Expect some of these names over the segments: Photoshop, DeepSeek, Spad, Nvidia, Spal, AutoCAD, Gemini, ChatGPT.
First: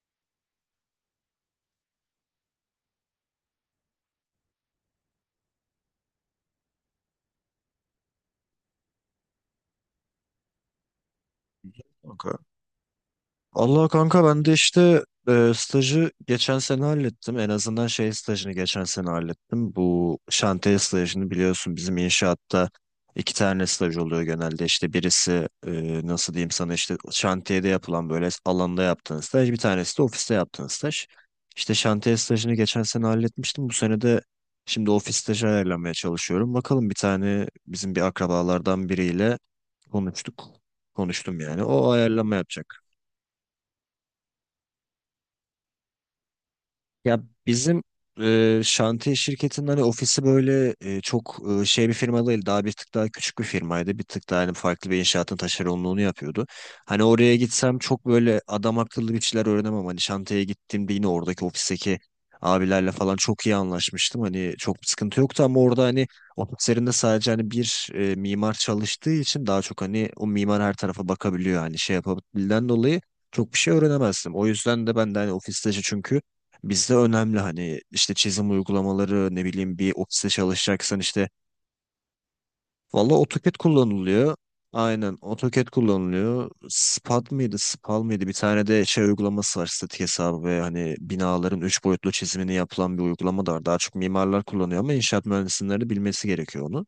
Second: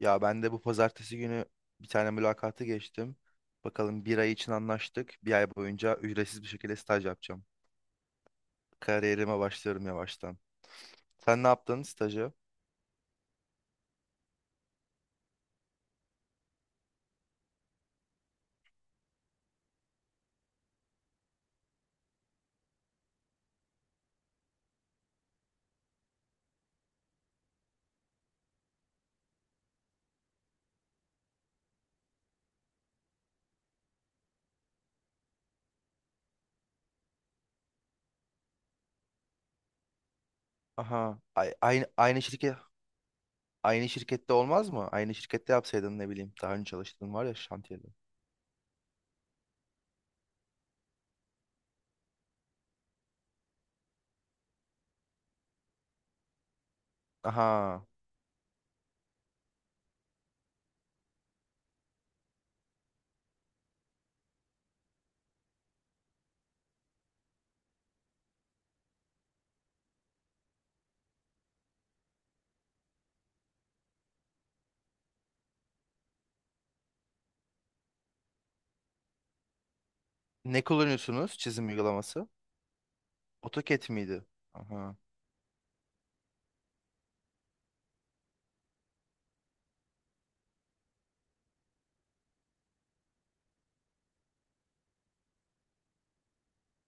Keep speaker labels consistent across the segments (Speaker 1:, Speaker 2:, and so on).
Speaker 1: Ya ben de bu pazartesi günü bir tane mülakatı geçtim. Bakalım bir ay için anlaştık. Bir ay boyunca ücretsiz bir şekilde staj yapacağım. Kariyerime başlıyorum yavaştan. Sen ne yaptın stajı?
Speaker 2: Kanka. Allah kanka ben de işte stajı geçen sene hallettim. En azından şey stajını geçen sene hallettim. Bu şantiye stajını biliyorsun bizim inşaatta iki tane staj oluyor genelde. İşte birisi nasıl diyeyim sana işte şantiyede yapılan böyle alanda yaptığın staj. Bir tanesi de ofiste yaptığın staj. İşte şantiye stajını geçen sene halletmiştim. Bu sene de şimdi ofis stajı ayarlamaya çalışıyorum. Bakalım bir tane bizim bir akrabalardan biriyle konuştuk.
Speaker 1: Aha,
Speaker 2: Konuştum yani. O ayarlama yapacak.
Speaker 1: aynı şirkette olmaz mı? Aynı şirkette yapsaydın ne bileyim. Daha önce çalıştığın
Speaker 2: Ya
Speaker 1: var ya
Speaker 2: bizim
Speaker 1: şantiyede.
Speaker 2: şantiye şirketinin hani ofisi böyle çok şey bir firma değil. Daha bir tık daha küçük bir firmaydı. Bir tık daha hani farklı bir inşaatın taşeronluğunu yapıyordu. Hani oraya gitsem
Speaker 1: Aha.
Speaker 2: çok böyle adam akıllı bir şeyler öğrenemem. Hani şantiyeye gittiğimde yine oradaki ofisteki abilerle falan çok iyi anlaşmıştım. Hani çok bir sıkıntı yoktu ama orada hani ofislerinde sadece hani bir mimar çalıştığı için daha çok hani o mimar her tarafa bakabiliyor. Hani şey yapabildiğinden dolayı çok bir şey öğrenemezdim. O yüzden de ben de hani ofiste çünkü bizde önemli hani işte çizim uygulamaları ne bileyim bir ofiste
Speaker 1: Ne
Speaker 2: çalışacaksan işte
Speaker 1: kullanıyorsunuz çizim uygulaması?
Speaker 2: valla AutoCAD
Speaker 1: AutoCAD miydi?
Speaker 2: kullanılıyor.
Speaker 1: Aha.
Speaker 2: Aynen AutoCAD kullanılıyor. Spad mıydı Spal mıydı bir tane de şey uygulaması var, statik hesabı ve hani binaların üç boyutlu çizimini yapılan bir uygulama da var. Daha çok mimarlar kullanıyor ama inşaat mühendisleri de bilmesi gerekiyor onu.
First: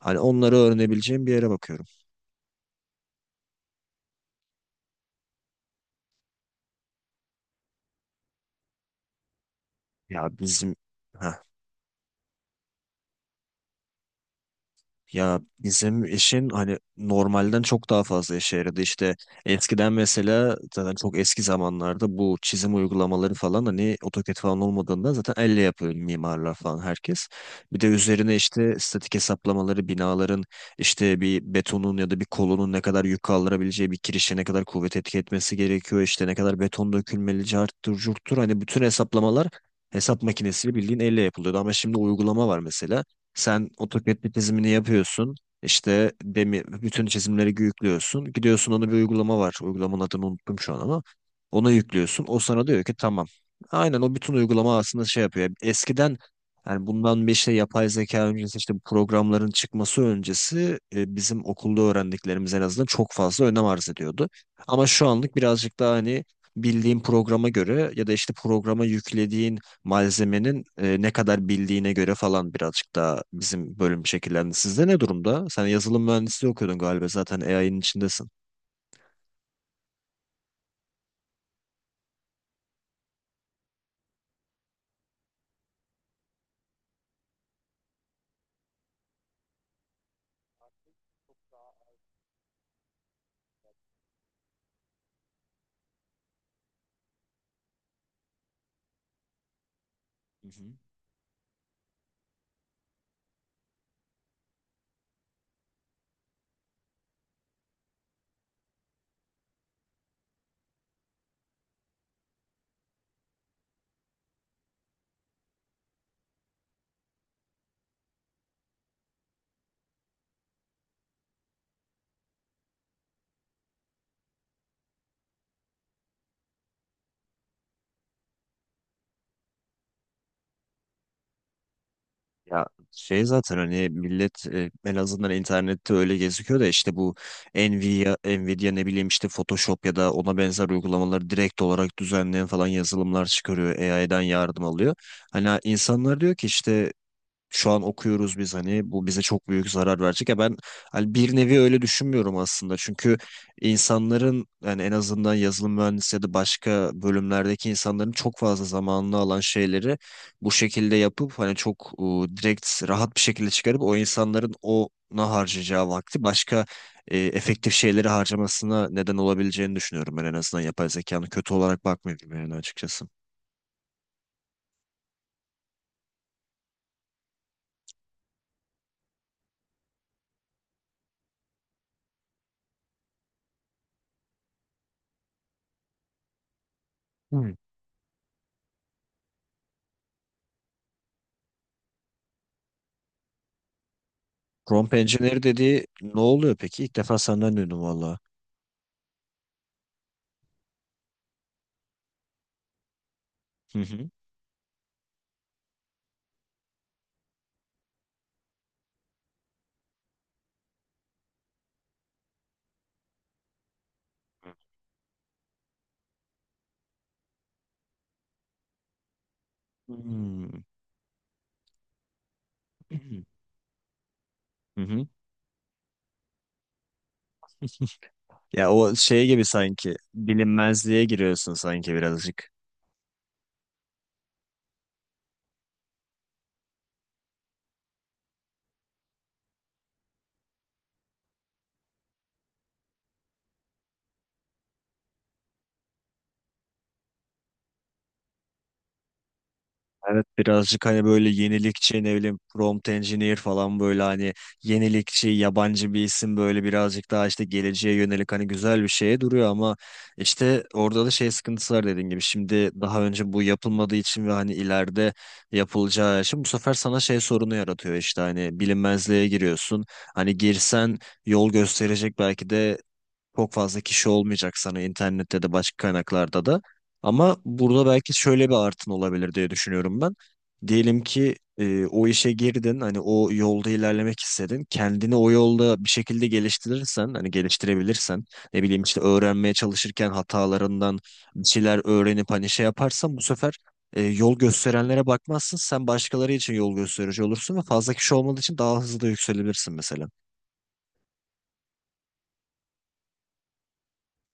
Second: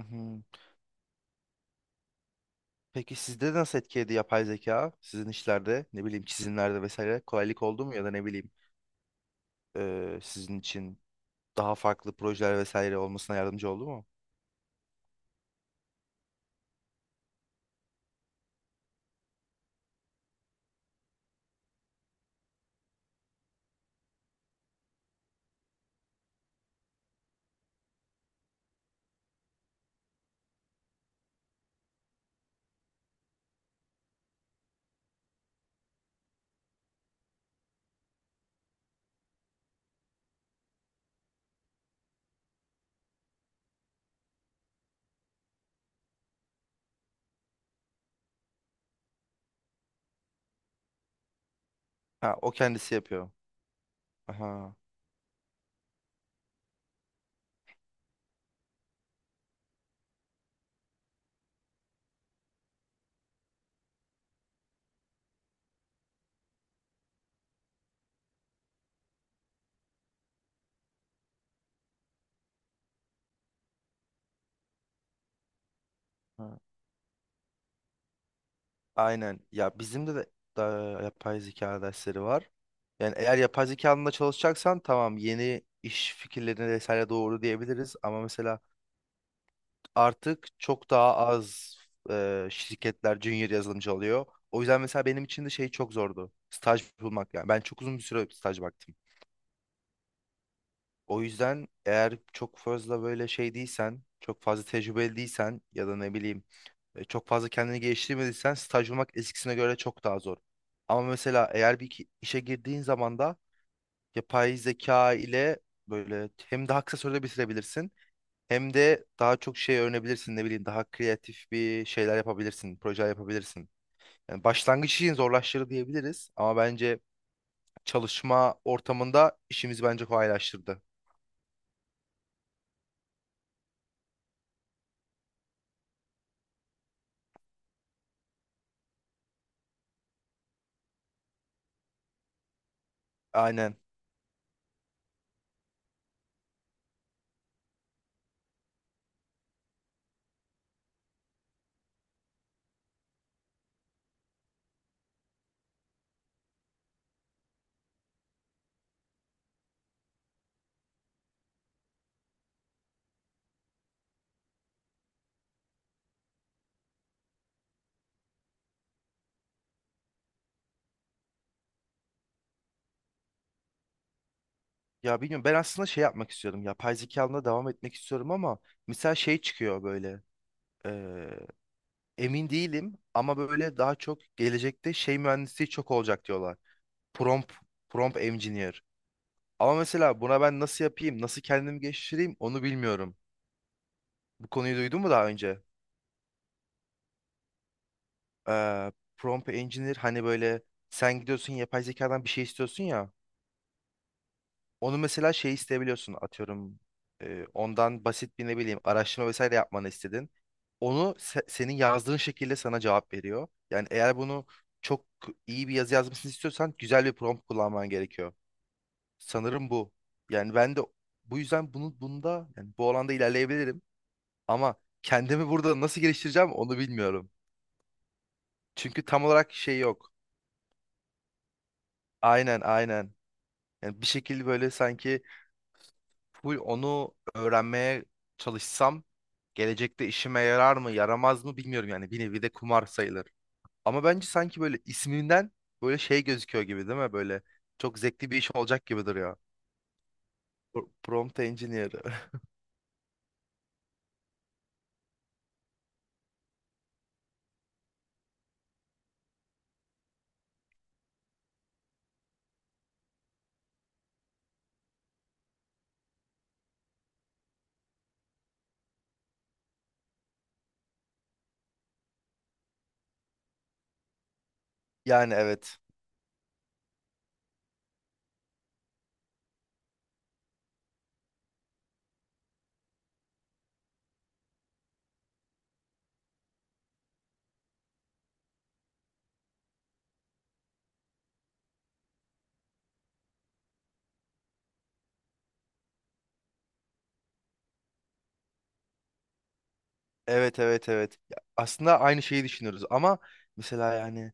Speaker 2: Hani onları öğrenebileceğim bir yere bakıyorum.
Speaker 1: Peki sizde nasıl etkiledi yapay zeka? Sizin işlerde ne bileyim çizimlerde vesaire kolaylık oldu mu ya da ne bileyim,
Speaker 2: Ya
Speaker 1: sizin
Speaker 2: bizim
Speaker 1: için
Speaker 2: Heh.
Speaker 1: daha farklı projeler vesaire olmasına yardımcı oldu mu?
Speaker 2: Ya bizim işin hani normalden çok daha fazla işe yaradı. İşte eskiden mesela zaten çok eski zamanlarda bu çizim uygulamaları falan hani AutoCAD falan olmadığında zaten elle yapıyor mimarlar falan herkes. Bir de üzerine işte statik hesaplamaları binaların, işte bir betonun ya da bir kolonun ne kadar yük kaldırabileceği, bir kirişe ne kadar kuvvet etki etmesi gerekiyor, işte ne kadar beton dökülmeli, carttır curttur, hani bütün hesaplamalar hesap makinesiyle bildiğin elle yapılıyordu ama şimdi uygulama var mesela. Sen AutoCAD'de çizimini yapıyorsun. İşte demi, bütün çizimleri yüklüyorsun. Gidiyorsun, ona bir uygulama var. Uygulamanın adını unuttum şu an ama. Ona yüklüyorsun.
Speaker 1: Ha,
Speaker 2: O
Speaker 1: o
Speaker 2: sana diyor ki
Speaker 1: kendisi
Speaker 2: tamam.
Speaker 1: yapıyor.
Speaker 2: Aynen, o bütün
Speaker 1: Aha.
Speaker 2: uygulama aslında şey yapıyor. Yani eskiden, yani bundan bir işte yapay zeka öncesi, işte bu programların çıkması öncesi bizim okulda öğrendiklerimiz en azından çok fazla önem arz ediyordu. Ama şu anlık birazcık daha hani bildiğin programa göre ya da işte programa yüklediğin malzemenin ne kadar bildiğine göre falan birazcık daha bizim bölüm şekillendi. Sizde ne durumda? Sen yazılım mühendisliği
Speaker 1: Ha.
Speaker 2: okuyordun galiba, zaten AI'nin içindesin.
Speaker 1: Aynen. Ya bizim de da yapay zeka dersleri var. Yani eğer yapay zeka alanında çalışacaksan tamam, yeni iş fikirlerine vesaire doğru diyebiliriz ama mesela artık çok daha az, şirketler junior yazılımcı alıyor. O yüzden mesela benim için de şey çok zordu. Staj bulmak yani. Ben çok uzun bir süre staj baktım.
Speaker 2: Hı hı.
Speaker 1: O yüzden eğer çok fazla böyle şey değilsen, çok fazla tecrübeli değilsen ya da ne bileyim, çok fazla kendini geliştirmediysen staj bulmak eskisine göre çok daha zor. Ama mesela eğer işe girdiğin zaman da yapay zeka ile böyle hem daha kısa sürede bitirebilirsin hem de daha çok şey öğrenebilirsin, ne bileyim daha kreatif bir şeyler yapabilirsin, projeler yapabilirsin. Yani başlangıç için zorlaştırdı diyebiliriz ama bence çalışma ortamında işimizi bence kolaylaştırdı.
Speaker 2: Ya şey, zaten hani millet en azından internette öyle gözüküyor da, işte bu Nvidia ne bileyim işte Photoshop ya da ona benzer uygulamaları direkt olarak düzenleyen falan yazılımlar
Speaker 1: Aynen.
Speaker 2: çıkarıyor. AI'dan yardım alıyor. Hani insanlar diyor ki işte şu an okuyoruz biz, hani bu bize çok büyük zarar verecek. Ya ben hani bir nevi öyle düşünmüyorum aslında. Çünkü insanların, yani en azından yazılım mühendisi ya da başka bölümlerdeki insanların çok fazla zamanını alan şeyleri bu şekilde yapıp hani çok direkt rahat bir şekilde çıkarıp, o insanların ona harcayacağı vakti başka efektif şeyleri harcamasına neden olabileceğini düşünüyorum. Ben en azından yapay zekanın kötü olarak bakmıyorum yani açıkçası.
Speaker 1: Ya bilmiyorum, ben aslında şey yapmak istiyorum. Yapay zeka alanına devam etmek istiyorum ama mesela şey çıkıyor böyle. eee, Emin değilim ama böyle daha çok gelecekte şey mühendisliği çok olacak diyorlar. Prompt,
Speaker 2: Hmm.
Speaker 1: prompt engineer. Ama mesela buna ben nasıl yapayım, nasıl kendimi geliştireyim onu bilmiyorum. Bu konuyu
Speaker 2: Prompt
Speaker 1: duydun mu daha
Speaker 2: engineer
Speaker 1: önce?
Speaker 2: dediği ne oluyor peki? İlk defa senden duydum.
Speaker 1: Prompt engineer, hani böyle sen gidiyorsun yapay zekadan bir şey istiyorsun ya.
Speaker 2: Hı hı.
Speaker 1: Onu mesela şey isteyebiliyorsun, atıyorum ondan basit bir ne bileyim araştırma vesaire yapmanı istedin. Onu senin yazdığın şekilde sana cevap veriyor. Yani eğer bunu çok iyi bir yazı yazmasını istiyorsan güzel bir prompt kullanman gerekiyor. Sanırım bu. Yani
Speaker 2: Hmm.
Speaker 1: ben de bu yüzden bunda, yani bu alanda ilerleyebilirim ama
Speaker 2: Hı hı.
Speaker 1: kendimi burada nasıl geliştireceğim onu bilmiyorum.
Speaker 2: Ya o
Speaker 1: Çünkü tam
Speaker 2: şey gibi,
Speaker 1: olarak şey
Speaker 2: sanki
Speaker 1: yok.
Speaker 2: bilinmezliğe giriyorsun sanki birazcık.
Speaker 1: Aynen, aynen. Yani bir şekilde böyle sanki full onu öğrenmeye çalışsam gelecekte işime yarar mı yaramaz mı bilmiyorum, yani bir nevi de kumar sayılır. Ama bence sanki böyle isminden böyle şey gözüküyor gibi, değil mi? Böyle çok zevkli bir iş olacak gibi duruyor.
Speaker 2: Evet, birazcık
Speaker 1: Pro-
Speaker 2: hani böyle
Speaker 1: Prompt Engineer.
Speaker 2: yenilikçi, ne bileyim prompt engineer falan, böyle hani yenilikçi yabancı bir isim, böyle birazcık daha işte geleceğe yönelik hani güzel bir şeye duruyor ama işte orada da şey sıkıntısı var dediğin gibi. Şimdi daha önce bu yapılmadığı için ve hani ileride yapılacağı için, bu sefer sana şey sorunu yaratıyor, işte hani bilinmezliğe giriyorsun. Hani girsen yol gösterecek belki de çok fazla kişi olmayacak sana,
Speaker 1: Yani,
Speaker 2: internette de başka
Speaker 1: evet.
Speaker 2: kaynaklarda da. Ama burada belki şöyle bir artın olabilir diye düşünüyorum ben. Diyelim ki o işe girdin, hani o yolda ilerlemek istedin. Kendini o yolda bir şekilde geliştirirsen, hani geliştirebilirsen, ne bileyim işte öğrenmeye çalışırken hatalarından bir şeyler öğrenip hani şey yaparsan, bu sefer yol gösterenlere bakmazsın. Sen başkaları için yol gösterici olursun ve fazla kişi olmadığı için daha hızlı da yükselirsin mesela.
Speaker 1: Evet, evet, evet. Ya, aslında aynı şeyi düşünüyoruz ama mesela yani,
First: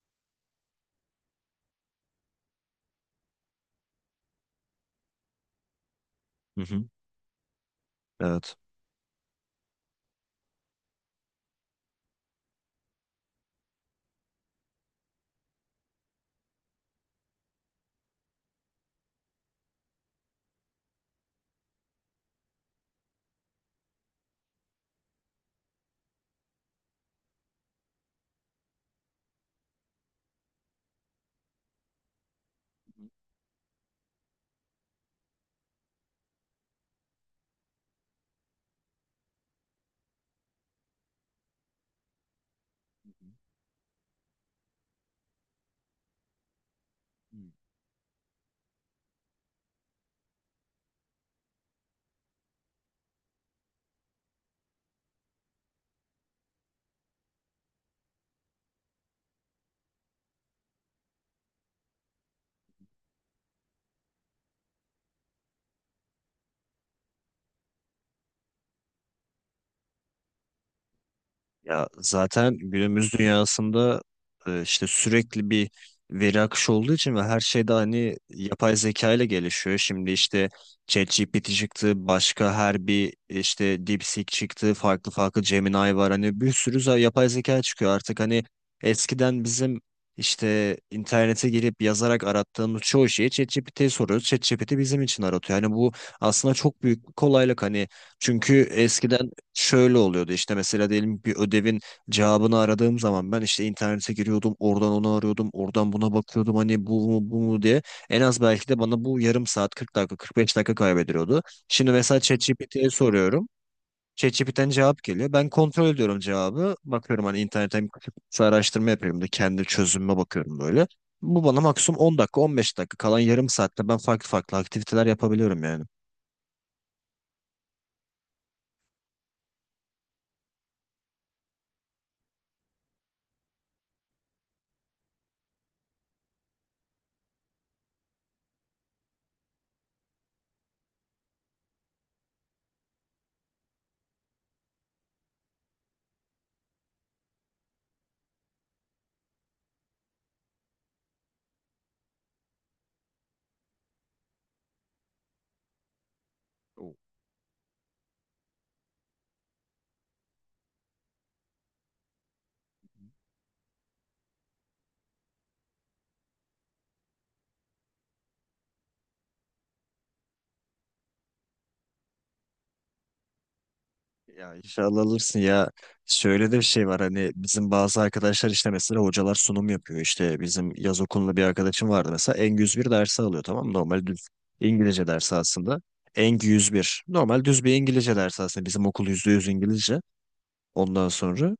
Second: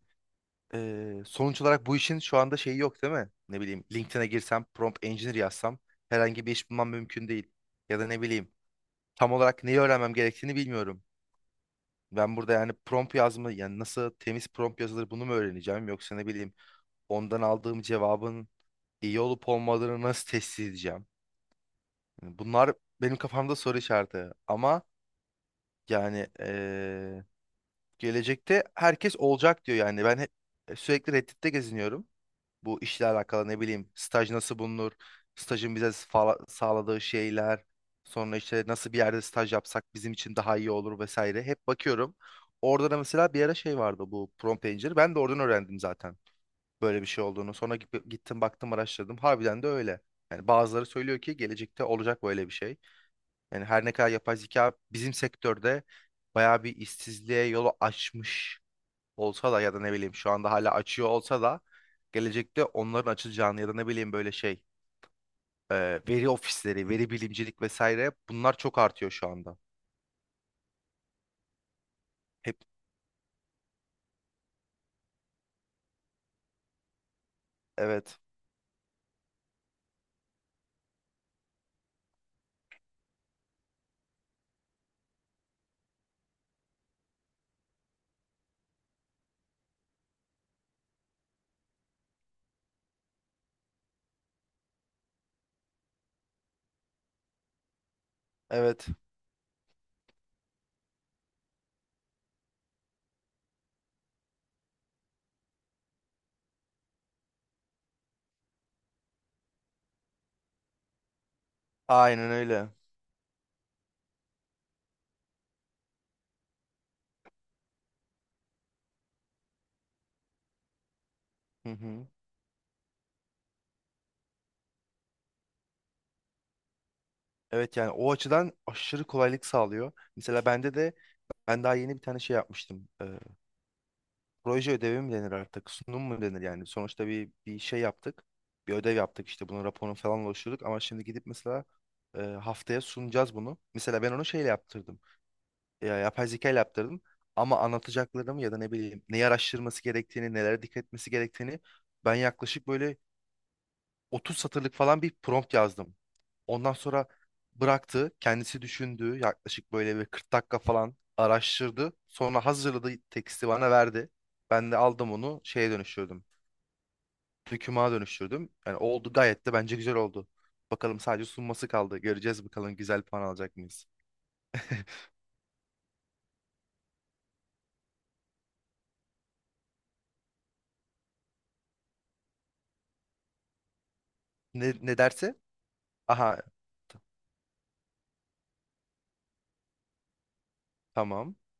Speaker 1: sonuç olarak bu işin şu anda şeyi yok, değil mi? Ne bileyim, LinkedIn'e girsem prompt engineer yazsam herhangi bir
Speaker 2: Hı
Speaker 1: iş
Speaker 2: hı.
Speaker 1: bulmam mümkün değil. Ya da ne bileyim
Speaker 2: Evet.
Speaker 1: tam olarak neyi öğrenmem gerektiğini bilmiyorum. Ben burada yani prompt yazma, yani nasıl temiz prompt yazılır bunu mu öğreneceğim yoksa ne bileyim ondan aldığım cevabın iyi olup olmadığını nasıl test edeceğim? Yani bunlar benim kafamda soru işareti ama yani, gelecekte herkes olacak diyor yani, ben hep sürekli Reddit'te geziniyorum. Bu işle alakalı ne bileyim staj nasıl bulunur? Stajın bize sağladığı şeyler. Sonra işte nasıl bir yerde staj yapsak bizim için daha iyi olur vesaire. Hep bakıyorum. Orada da mesela bir ara şey vardı, bu prompt engineer. Ben de oradan öğrendim zaten böyle bir şey olduğunu. Sonra gittim, baktım, araştırdım. Harbiden de öyle. Yani bazıları söylüyor ki gelecekte olacak böyle bir şey. Yani her ne kadar yapay zeka bizim sektörde bayağı bir işsizliğe yolu açmış olsa da ya da ne bileyim şu anda hala açıyor olsa da gelecekte onların açılacağını ya da ne bileyim böyle şey, e, veri ofisleri, veri bilimcilik vesaire bunlar çok artıyor şu anda.
Speaker 2: Ya zaten
Speaker 1: Hep
Speaker 2: günümüz dünyasında işte sürekli bir veri akışı olduğu için ve her şey de hani
Speaker 1: evet.
Speaker 2: yapay zeka ile gelişiyor. Şimdi işte ChatGPT çıktı, başka her bir işte DeepSeek çıktı, farklı farklı Gemini var. Hani bir sürü yapay zeka çıkıyor artık. Hani eskiden bizim işte internete girip yazarak arattığımız çoğu şeyi ChatGPT'ye soruyoruz. ChatGPT bizim için aratıyor. Hani bu aslında çok büyük bir kolaylık. Hani çünkü
Speaker 1: Evet.
Speaker 2: eskiden şöyle oluyordu: işte mesela diyelim bir ödevin cevabını aradığım zaman ben işte internete giriyordum, oradan onu arıyordum, oradan buna bakıyordum, hani bu mu bu mu diye en az belki de bana bu yarım saat 40 dakika 45 dakika kaybediliyordu. Şimdi mesela
Speaker 1: Aynen öyle.
Speaker 2: ChatGPT'ye soruyorum. ChatGPT'den cevap geliyor. Ben kontrol ediyorum cevabı. Bakıyorum hani internetten kısa araştırma yapıyorum da kendi çözümüme bakıyorum böyle. Bu bana
Speaker 1: Hı
Speaker 2: maksimum
Speaker 1: hı.
Speaker 2: 10 dakika 15 dakika, kalan yarım saatte ben farklı farklı aktiviteler yapabiliyorum yani.
Speaker 1: Evet, yani o açıdan aşırı kolaylık sağlıyor. Mesela bende de ben daha yeni bir tane şey yapmıştım. Proje ödevi mi denir artık? Sunum mu denir yani? Sonuçta bir şey yaptık. Bir ödev yaptık işte, bunun raporunu falan oluşturduk ama şimdi gidip mesela haftaya sunacağız bunu. Mesela ben onu şeyle yaptırdım. Ya, yapay zeka ile yaptırdım. Ama anlatacaklarımı ya da ne bileyim neyi araştırması gerektiğini, nelere dikkat etmesi gerektiğini ben yaklaşık böyle 30 satırlık falan bir prompt yazdım. Ondan sonra bıraktı, kendisi düşündü. Yaklaşık böyle bir 40 dakika falan araştırdı. Sonra hazırladı, teksti bana verdi. Ben de aldım onu şeye dönüştürdüm. Dokümana dönüştürdüm. Yani oldu, gayet de bence güzel oldu. Bakalım, sadece sunması kaldı. Göreceğiz bakalım güzel puan alacak mıyız?
Speaker 2: Ya inşallah alırsın ya. Şöyle de bir şey var hani, bizim bazı arkadaşlar işte, mesela hocalar sunum yapıyor. İşte bizim yaz okulunda bir arkadaşım vardı mesela, ENG 101 dersi alıyor, tamam mı? Normal düz
Speaker 1: Ne
Speaker 2: İngilizce dersi
Speaker 1: derse?
Speaker 2: aslında.
Speaker 1: Aha,
Speaker 2: Eng yüz
Speaker 1: t-
Speaker 2: bir normal düz bir İngilizce dersi aslında, bizim okul %100 İngilizce. Ondan
Speaker 1: tamam.
Speaker 2: sonra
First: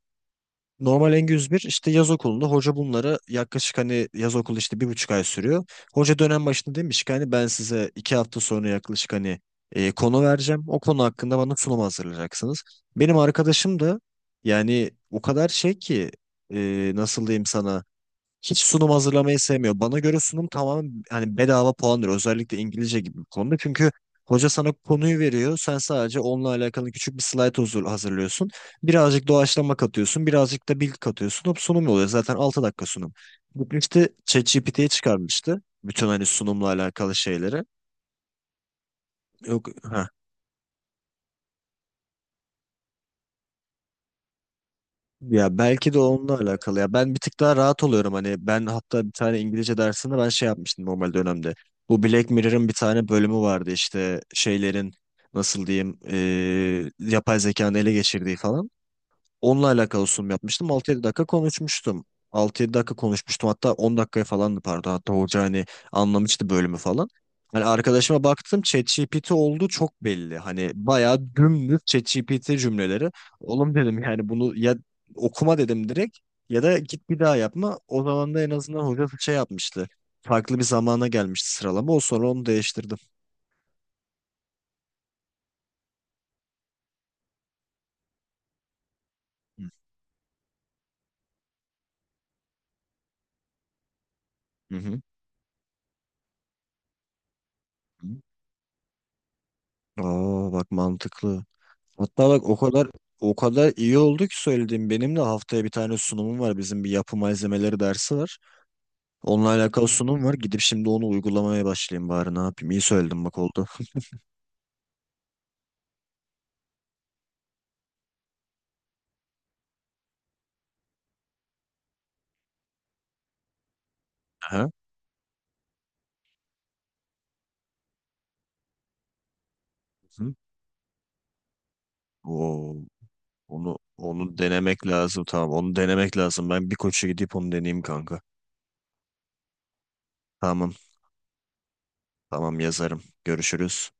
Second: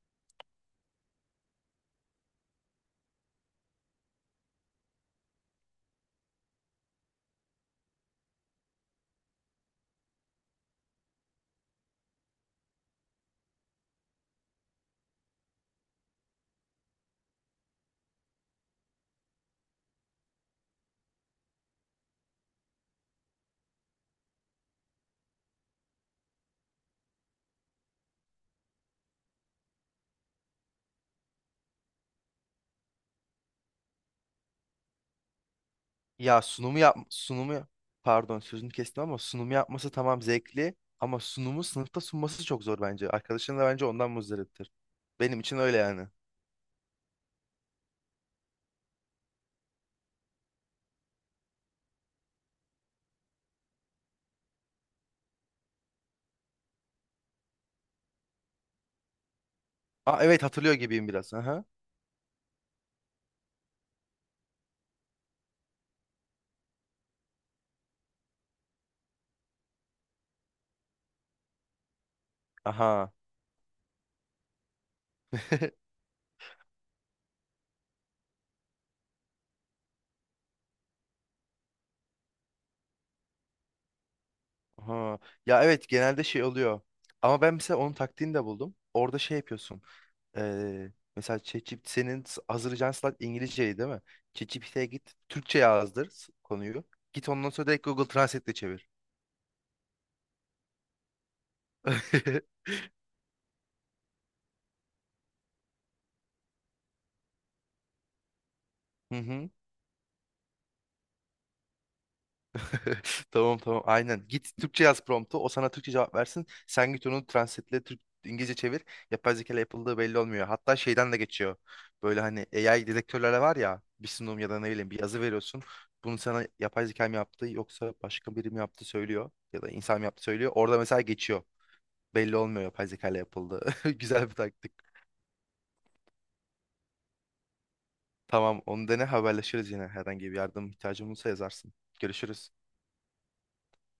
Speaker 2: normal n yüz bir, işte yaz okulunda hoca bunları yaklaşık hani, yaz okulu işte bir buçuk ay sürüyor. Hoca dönem başında demiş ki hani, ben size 2 hafta sonra yaklaşık hani konu vereceğim. O konu hakkında bana sunum hazırlayacaksınız. Benim arkadaşım da yani o kadar şey ki nasıl diyeyim sana, hiç sunum hazırlamayı sevmiyor. Bana göre sunum tamamen hani bedava puandır. Özellikle İngilizce gibi bir konuda. Çünkü hoca sana konuyu veriyor. Sen sadece onunla alakalı küçük bir slide huzur hazırlıyorsun. Birazcık doğaçlama katıyorsun. Birazcık da bilgi katıyorsun. Hop, sunum oluyor. Zaten 6 dakika sunum. Gitmişti ChatGPT'ye çıkarmıştı, bütün hani
Speaker 1: Ya,
Speaker 2: sunumla alakalı şeyleri.
Speaker 1: pardon, sözünü kestim ama sunumu
Speaker 2: Yok.
Speaker 1: yapması tamam zevkli ama sunumu sınıfta sunması çok zor bence. Arkadaşın da bence ondan muzdariptir. Benim
Speaker 2: Ya
Speaker 1: için öyle
Speaker 2: belki de
Speaker 1: yani.
Speaker 2: onunla alakalı ya. Ben bir tık daha rahat oluyorum hani, ben hatta bir tane İngilizce dersinde ben şey yapmıştım normal dönemde. Bu Black Mirror'ın bir tane bölümü vardı işte, şeylerin, nasıl diyeyim, yapay zekanın ele geçirdiği falan. Onunla alakalı
Speaker 1: Aa,
Speaker 2: sunum
Speaker 1: evet,
Speaker 2: yapmıştım.
Speaker 1: hatırlıyor
Speaker 2: Altı yedi
Speaker 1: gibiyim
Speaker 2: dakika
Speaker 1: biraz. Aha.
Speaker 2: konuşmuştum. Altı yedi dakika konuşmuştum. Hatta 10 dakikaya falandı, pardon. Hatta hoca hani anlamıştı bölümü falan. Hani arkadaşıma baktım, ChatGPT olduğu çok belli. Hani bayağı dümdüz ChatGPT cümleleri.
Speaker 1: Aha.
Speaker 2: Oğlum dedim, yani bunu ya okuma dedim direkt, ya da git bir daha yapma. O zaman da en azından hoca şey yapmıştı. Farklı bir zamana gelmişti sıralama. O, sonra onu değiştirdim.
Speaker 1: Aha. Ya evet, genelde şey oluyor. Ama ben mesela onun taktiğini de buldum. Orada şey yapıyorsun. Mesela ChatGPT senin hazırlayacağın slide İngilizceyi, değil mi?
Speaker 2: Hı
Speaker 1: ChatGPT'ye
Speaker 2: hı.
Speaker 1: git Türkçe yazdır, konuyu. Git ondan sonra direkt Google Translate'le çevir.
Speaker 2: Aa, bak mantıklı. Hatta bak, o kadar o kadar iyi oldu ki söylediğim, benim de haftaya bir tane sunumum var. Bizim bir yapı malzemeleri dersi var.
Speaker 1: Hı
Speaker 2: Onunla
Speaker 1: hı.
Speaker 2: alakalı sunum var. Gidip şimdi onu uygulamaya başlayayım bari, ne yapayım. İyi söyledim, bak
Speaker 1: Tamam,
Speaker 2: oldu.
Speaker 1: tamam, aynen. Git Türkçe yaz promptu. O sana Türkçe cevap versin. Sen git onu translate'le Türk İngilizce çevir. Yapay zeka ile yapıldığı belli olmuyor. Hatta şeyden de geçiyor. Böyle hani AI dedektörlere var ya, bir sunum ya da
Speaker 2: Aha.
Speaker 1: ne bileyim bir yazı veriyorsun. Bunu sana yapay zeka mı yaptı yoksa başka biri mi yaptı söylüyor. Ya da insan mı yaptı
Speaker 2: Hı.
Speaker 1: söylüyor. Orada mesela geçiyor. Belli olmuyor
Speaker 2: Oo,
Speaker 1: yapay zeka ile yapıldı.
Speaker 2: onu
Speaker 1: Güzel bir
Speaker 2: onu
Speaker 1: taktik.
Speaker 2: denemek lazım, tamam. Onu denemek lazım. Ben bir koça gidip onu deneyeyim kanka.
Speaker 1: Tamam, onu dene, haberleşiriz yine. Herhangi bir yardım
Speaker 2: Tamam,
Speaker 1: ihtiyacın olursa yazarsın. Görüşürüz.
Speaker 2: tamam yazarım. Görüşürüz.